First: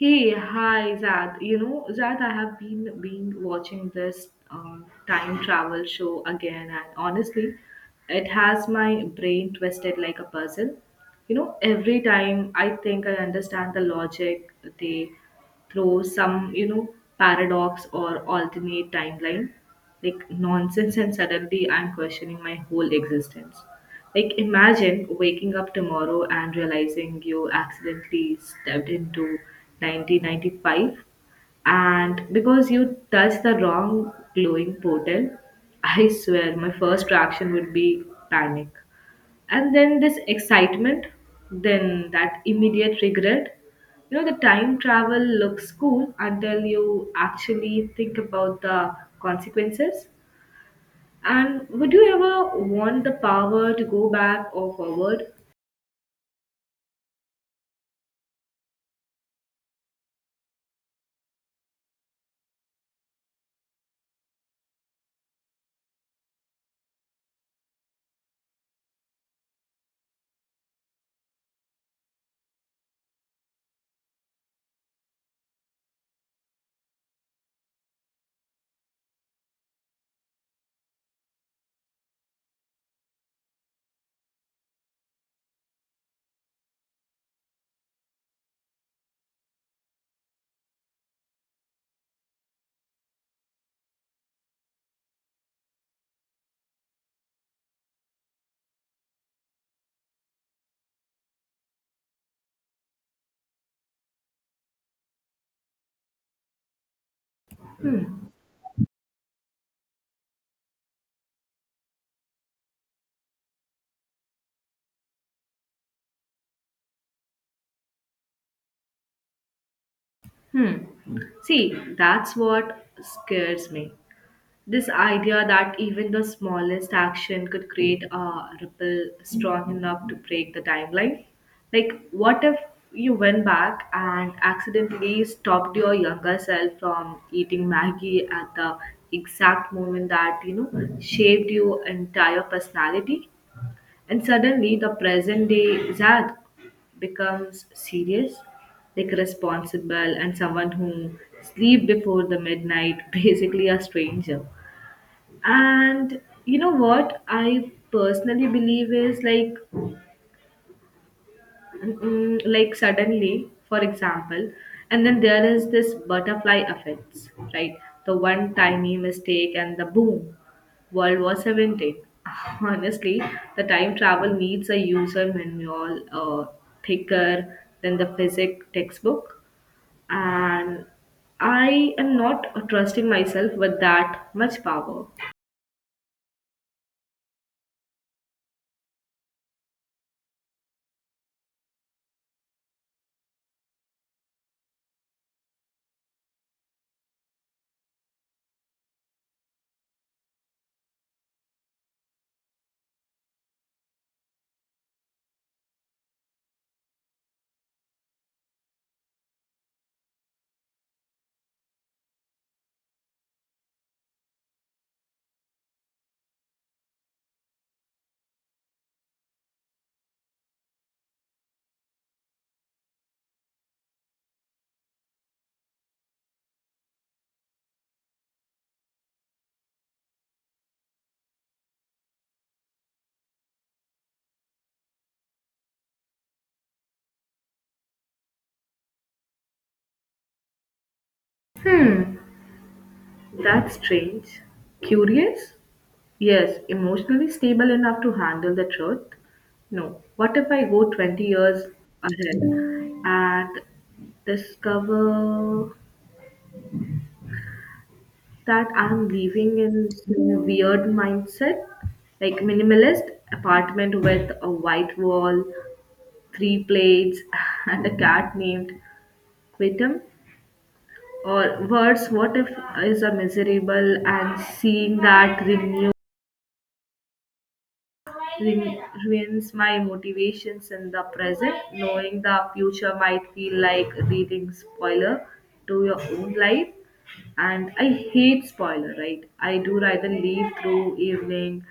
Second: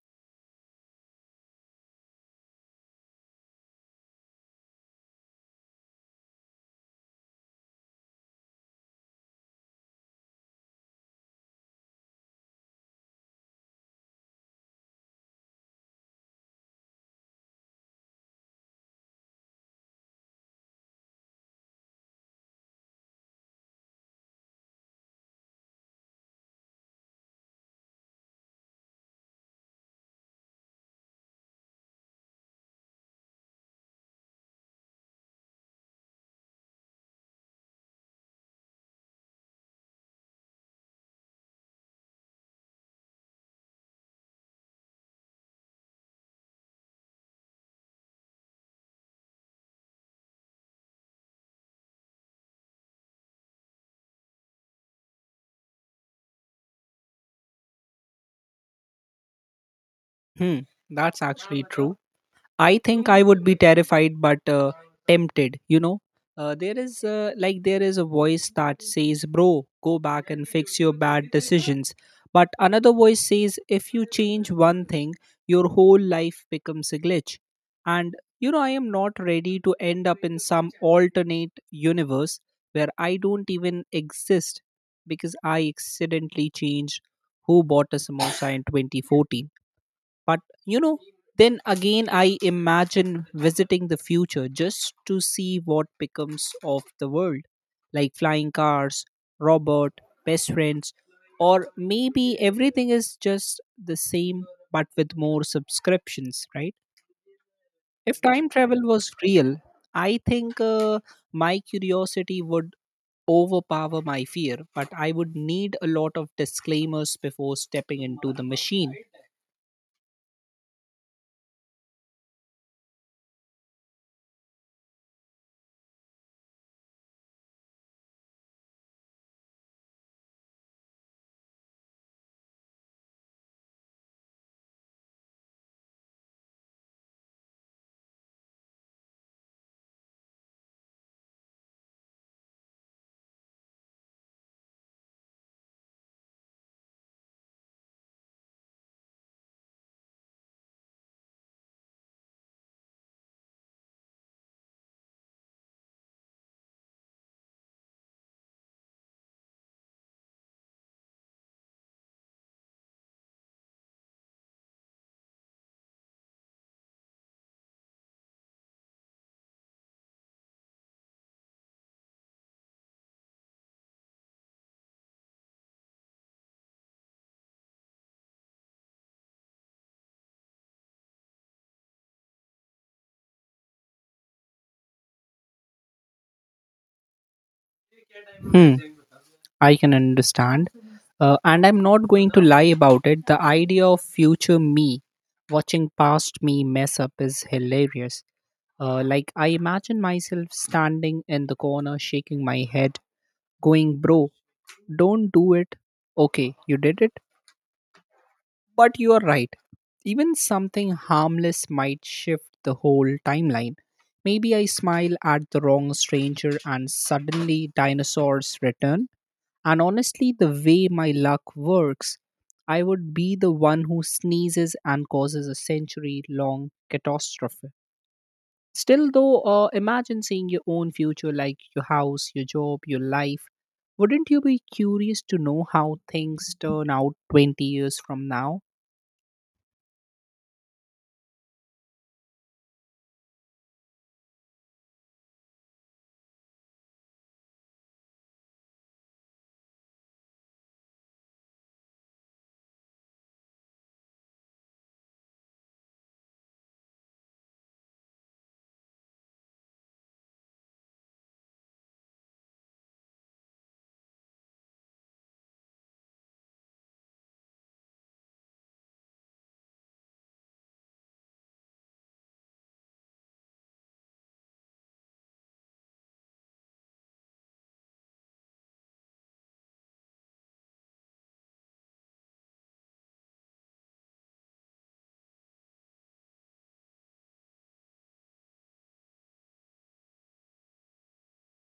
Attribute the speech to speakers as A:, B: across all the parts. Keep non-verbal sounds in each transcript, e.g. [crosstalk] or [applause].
A: Hey, hi Zad. You know, Zad, I have been watching this time travel show again, and honestly, it has my brain twisted like a puzzle. You know, every time I think I understand the logic, they throw some paradox or alternate timeline, like nonsense, and suddenly I'm questioning my whole existence. Like, imagine waking up tomorrow and realizing you accidentally stepped into 1995 and because you touched the wrong glowing portal. [laughs] I swear, my first reaction would be panic. And then this excitement, then that immediate regret. You know, the time travel looks cool until you actually think about the consequences. And would you ever want the power to go back or forward?
B: Hmm, that's actually true. I think I would be terrified, but tempted. There is there is a voice that says, "Bro, go back and fix your bad decisions," but another voice says, "If you change one thing, your whole life becomes a glitch." And you know, I am not ready to end up in some alternate universe where I don't even exist because I accidentally changed who bought a samosa in 2014. But you know, then again, I imagine visiting the future just to see what becomes of the world, like flying cars, robot, best friends, or maybe everything is just the same but with more subscriptions, right? If
A: Hmm.
B: time travel was real, I think my curiosity would overpower my fear, but I would need a lot of disclaimers before stepping into the machine.
A: Hmm. See, that's what scares me. This idea that even the smallest action could create a ripple strong enough to break the timeline. Like, what if you went back and accidentally stopped your younger self from eating Maggie at the exact moment that shaped your entire personality? And suddenly the present day Zad becomes serious, like responsible, and someone who sleep before the midnight, [laughs] basically a stranger. And you know what I personally believe is like like suddenly, for example, and then there is this butterfly effects, right? The one tiny mistake and the boom, world war 17. [laughs] Honestly, the time travel needs a user manual thicker than the physics textbook, and I am not trusting myself with that much power.
B: Hmm, I can understand. And I'm not going to lie about it. The idea of future me watching past me mess up is hilarious. I imagine myself standing in the corner, shaking my head, going, "Bro, don't do it. Okay, you did it." But you are right. Even something harmless might shift the whole timeline. Maybe I smile at the wrong stranger and suddenly dinosaurs return. And honestly, the way my luck works, I would be the one who sneezes and causes a century long catastrophe. Still, though, imagine seeing your own future, like your house, your job, your life. Wouldn't you be curious to know how things turn out 20 years from now?
A: That's strange, curious. Yes, emotionally stable enough to handle the truth. No, what if I go 20 years ahead and discover that I'm living in some weird mindset, like minimalist apartment with a white wall, three plates, [laughs] and a cat named Quitum? Or worse, what if is a miserable and seeing that renew rem- ruins my motivations in the present. Knowing the future might feel like reading spoiler to your own life. And I hate spoiler, right? I do rather leave through evening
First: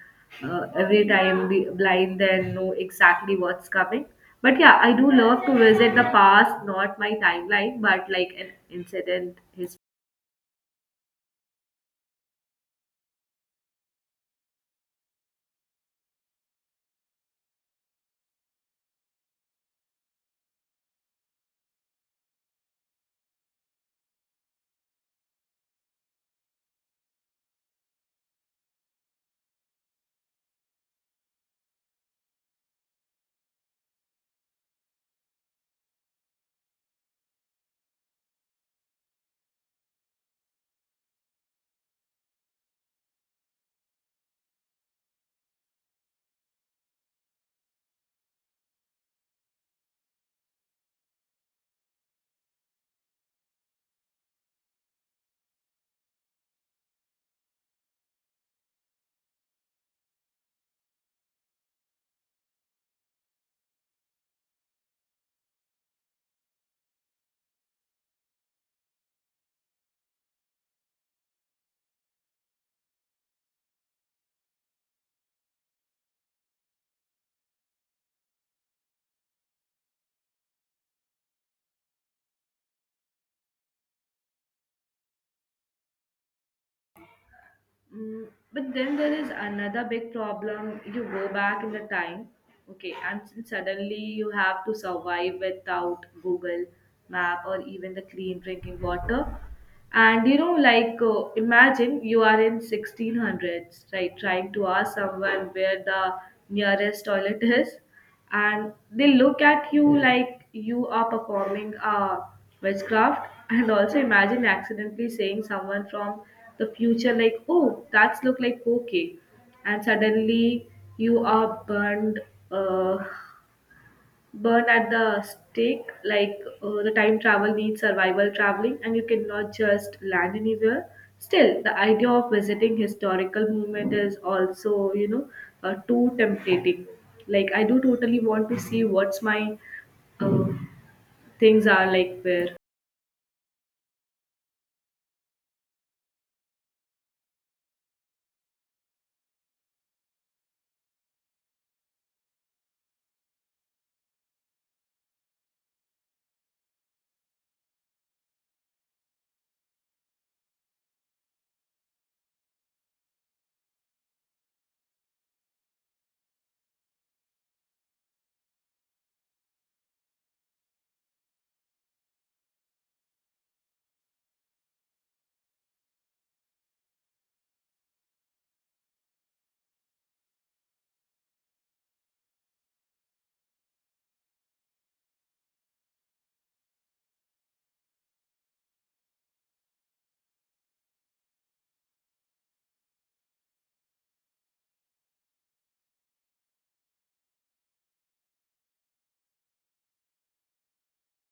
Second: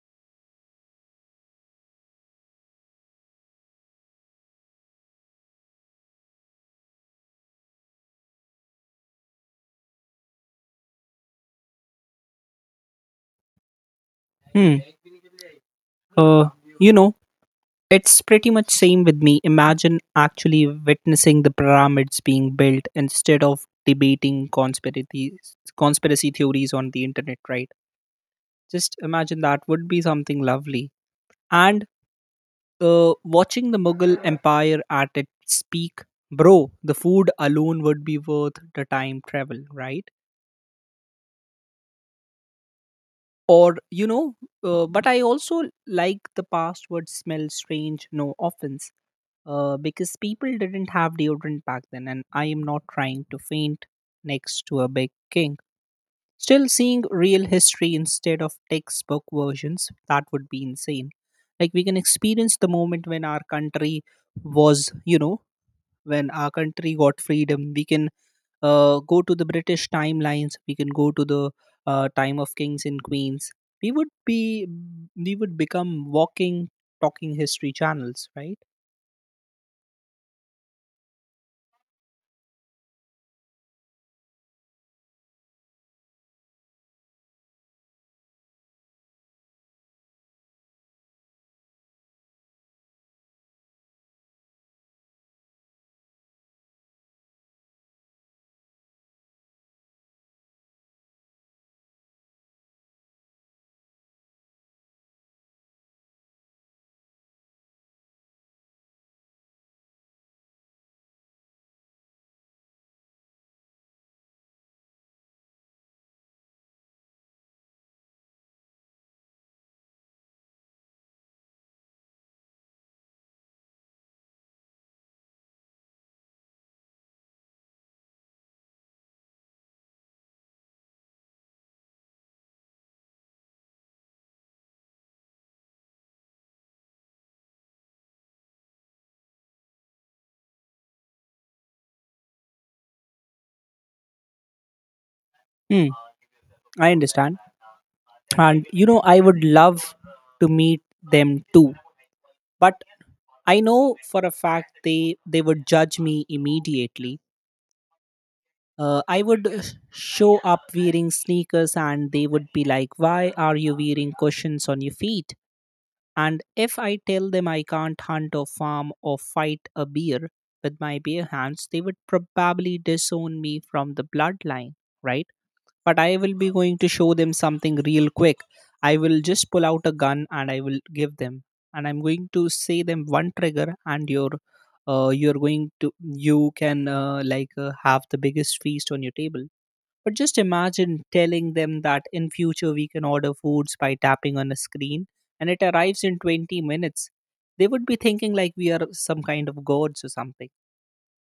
A: every time be blind than know exactly what's coming. But yeah, I do love to visit the past, not my timeline, but like an incident, history.
B: Hmm. Uh, you know, it's pretty much same with me. Imagine actually witnessing the pyramids being built instead of debating conspiracy theories on the internet, right? Just imagine, that would be something lovely. And watching the Mughal Empire at its peak, bro, the food alone would be worth the time travel, right? Or but I also like the past would smell strange. No offense, because people didn't have deodorant back then, and I am not trying to faint next to a big king. Still, seeing real history instead of textbook versions, that would be insane. Like, we can experience the moment when our country was, you know, when our country got freedom. We can go to the British timelines, we can go to the time of kings and queens. We would be, we would become walking, talking history channels, right?
A: Mm, but then there is another big problem. You go back in the time, okay, and suddenly you have to survive without Google Map or even the clean drinking water. And you know, like imagine you are in 1600s, right, trying to ask someone where the nearest toilet [laughs] is, and they look at you like you are performing a witchcraft. And also imagine accidentally saying someone from the future like, "Oh, that's look like okay," and suddenly you are burned. Uh, Burn at the stake like the time travel needs survival traveling, and you cannot just land anywhere. Still, the idea of visiting historical movement is also, you know, too tempting. Like I do totally want to see what's my uh, things are like where.
B: Hmm, I understand. And you know, I would love to meet them too, but I know for a fact they would judge me immediately. I would show up wearing sneakers and they would be like, why are you wearing cushions on your feet? And if I tell them I can't hunt or farm or fight a bear with my bare hands, they would probably disown me from the bloodline, right? But I will be going to show them something real quick. I will just pull out a gun and I will give them, and I'm going to say them, one trigger, and your you're going to you can like have the biggest feast on your table. But just imagine telling them that in future we can order foods by tapping on a screen and it arrives in 20 minutes. They would be thinking like we are some kind of gods or something.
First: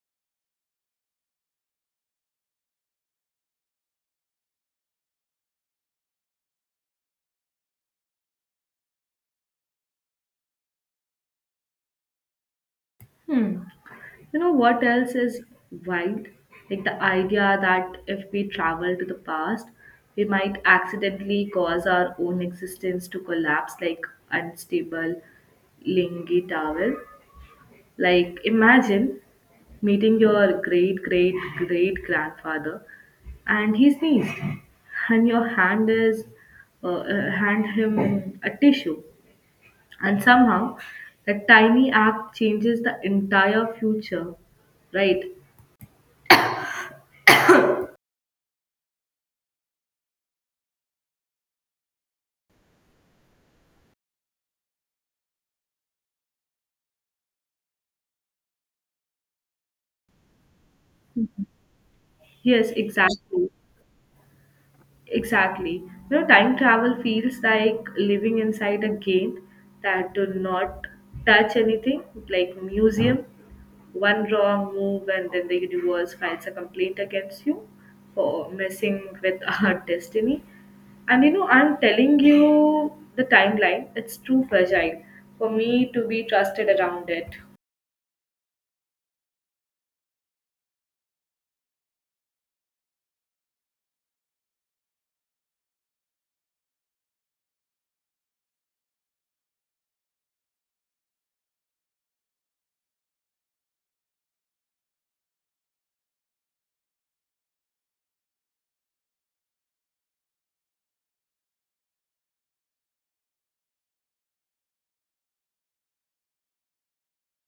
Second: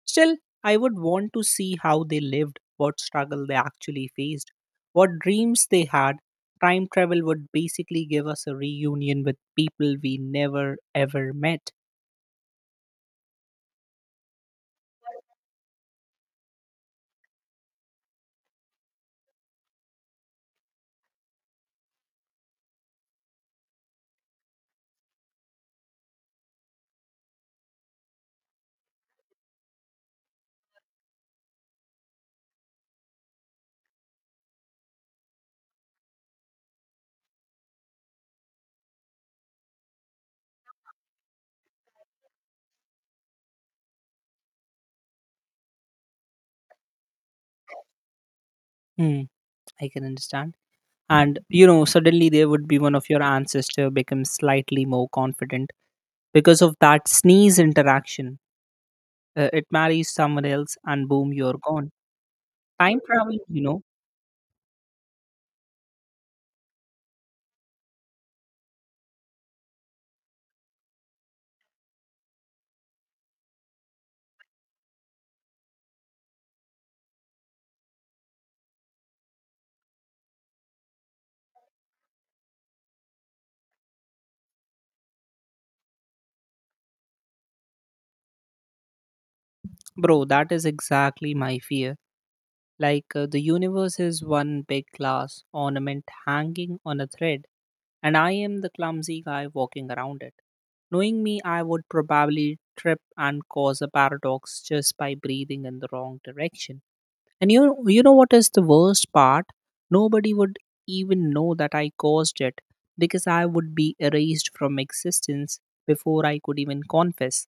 B: Still, I would want to see how they lived, what struggle they actually faced, what dreams they had. Time travel would basically give us a reunion with people we never ever met.
A: Hmm. You know what else is wild? Like the idea that if we travel to the past, we might accidentally cause our own existence to collapse like unstable lingy towel. Like imagine meeting your great great great grandfather, and he sneezed and your hand is hand him a tissue, and somehow that tiny act changes the entire future, right?
B: Hmm, I can understand. And you know, suddenly there would be one of your ancestor becomes slightly more confident because of that sneeze interaction. It marries someone else, and boom, you're gone.
A: Yes,
B: Time travel,
A: exactly.
B: you know,
A: Exactly. You know, time travel feels like living inside a game that do not touch anything, like museum. One wrong move and then the universe files a complaint against you for messing with [laughs] our destiny. And you know, I'm telling you the timeline, it's too fragile for me to be trusted around it.
B: bro. That is exactly my fear. Like the universe is one big glass ornament hanging on a thread, and I am the clumsy guy walking around it. Knowing me, I would probably trip and cause a paradox just by breathing in the wrong direction. And you know what is the worst part? Nobody would even know that I caused it because I would be erased from existence before I could even confess.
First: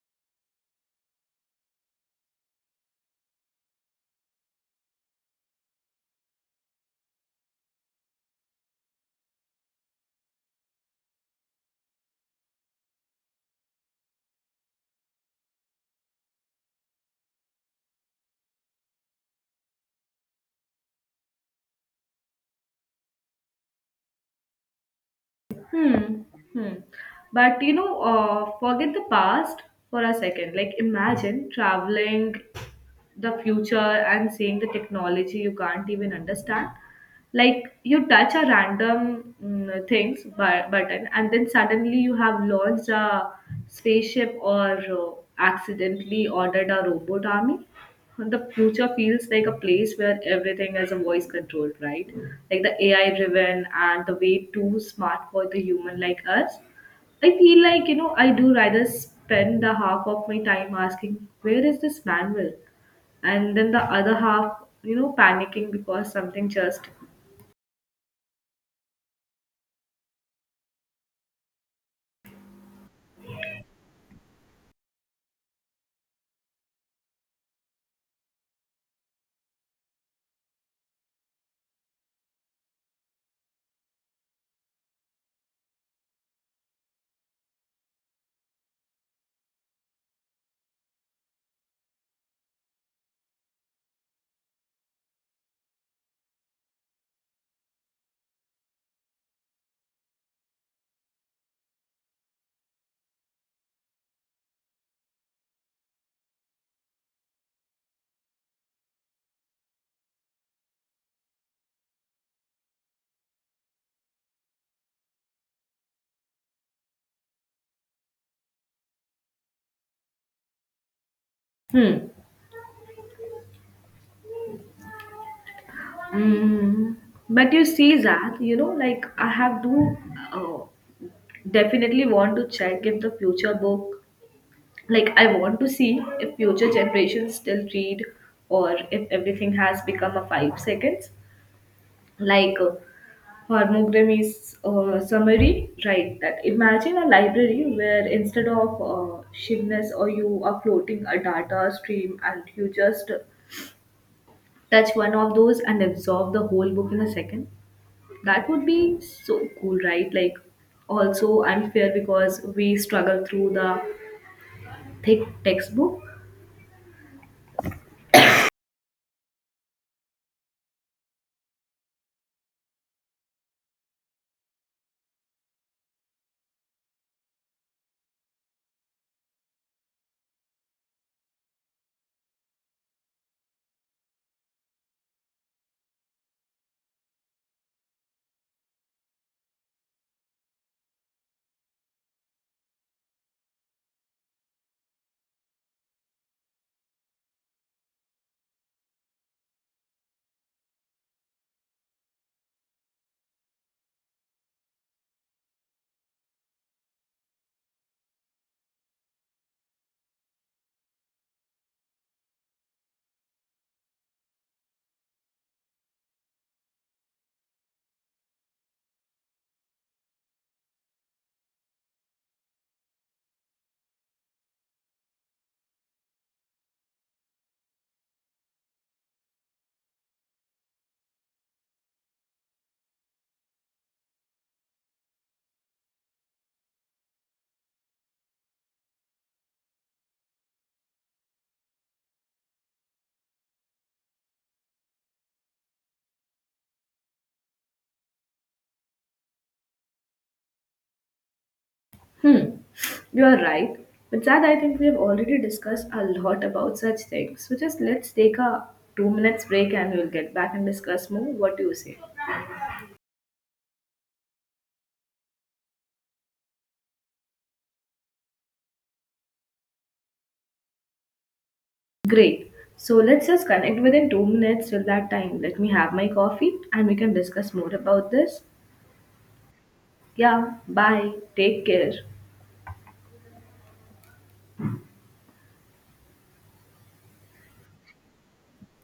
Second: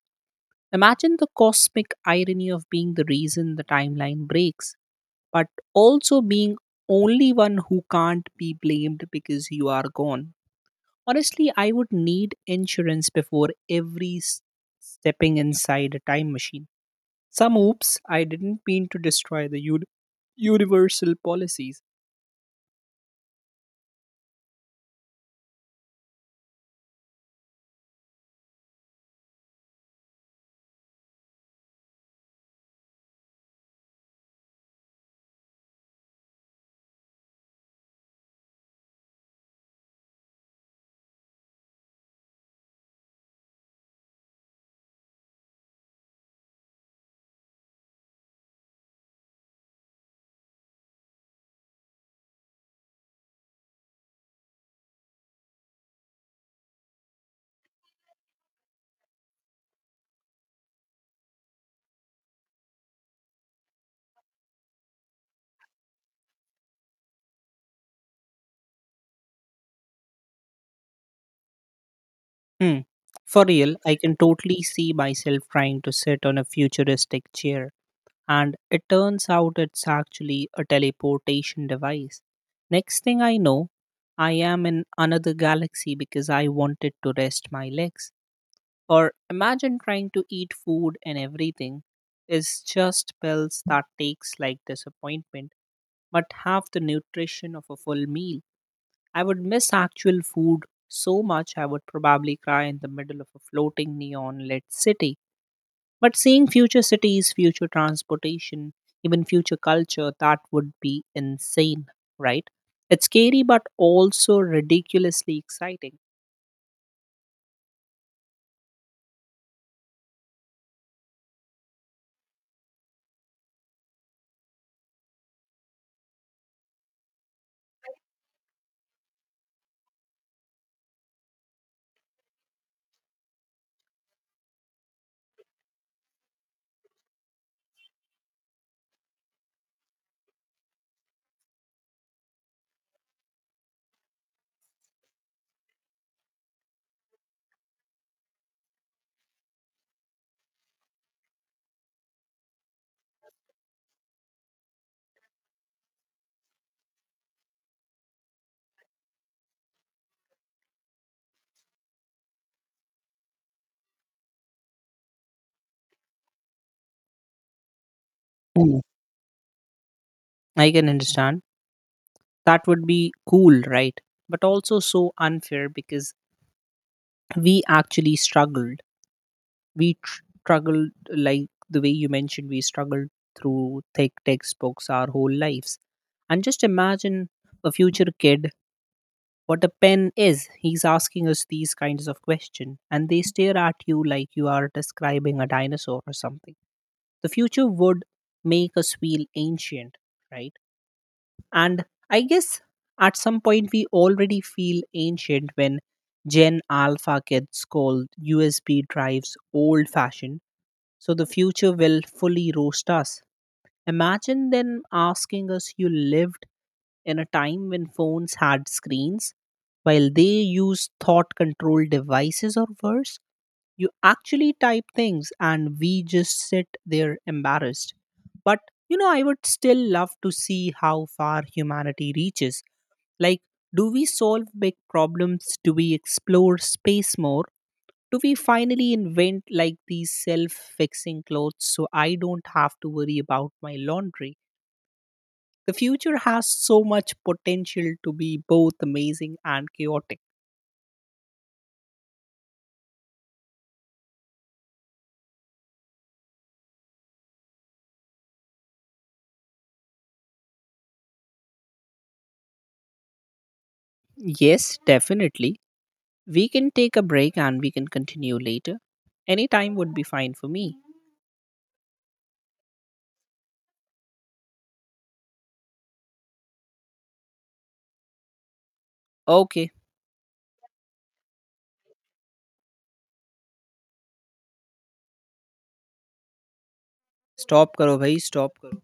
B: Imagine the cosmic irony of being the reason the timeline breaks, but also being only one who can't be blamed because you are gone. Honestly, I would need insurance before every stepping inside a time machine. Some oops, I didn't mean to destroy the universal policies.
A: Hmm. Hmm. But you know, forget the past for a second. Like, imagine traveling the future and seeing the technology you can't even understand. Like, you touch a random things button, and then suddenly you have launched a spaceship or accidentally ordered a robot army. The future feels like a place where everything is a voice controlled, right? Like the AI driven and the way too smart for the human like us. I feel like, you know, I do rather spend the half of my time asking, where is this manual? And then the other half, you know, panicking because something just.
B: Hmm. For real, I can totally see myself trying to sit on a futuristic chair and it turns out it's actually a teleportation device. Next thing I know, I am in another galaxy because I wanted to rest my legs. Or imagine trying to eat food and everything is just pills that takes like disappointment but have the nutrition of a full meal. I would miss actual food so much I would probably cry in the middle of a floating neon lit city. But seeing future cities, future transportation, even future culture, that would be insane, right? It's scary, but also ridiculously exciting.
A: Hmm. Mm. But you see, Zach, you know, like I have to uh, definitely want to check if the future book, like I want to see if future generations still read, or if everything has become a 5 seconds, like Harmogramy's summary, right? That imagine a library where instead of shivness or you are floating a data stream and you just touch one of those and absorb the whole book in a second. That would be so cool, right? Like also unfair because we struggle through the thick textbook.
B: Mm. I can understand. That would be cool, right? But also so unfair because we actually struggled. Struggled, like the way you mentioned, we struggled through thick textbooks our whole lives. And just imagine a future kid, what a pen is. He's asking us these kinds of questions, and they stare at you like you are describing a dinosaur or something. The future would make us feel ancient, right? And I guess at some point we already feel ancient when Gen Alpha kids call USB drives old fashioned. So the future will fully roast us. Imagine them asking us, "You lived in a time when phones had screens," while they use thought controlled devices, or worse, you actually type things and we just sit there embarrassed. But you know, I would still love to see how far humanity reaches. Like, do we solve big problems? Do we explore space more? Do we finally invent like these self fixing clothes so I don't have to worry about my laundry? The future has so much potential to be both amazing and chaotic.
A: Hmm, you are right. But Sad, I think we have already discussed a lot about such things. So just let's take a 2 minute break and we'll get back and discuss more. What do you say?
B: Yes, definitely. We can take a break and we can continue later. Any time would be fine for me.
A: Great. So let's just connect within 2 minutes till that time. Let me have my coffee and we can discuss more about this.
B: Okay,
A: Yeah, bye. Take care.
B: stop karo bhai, stop karo.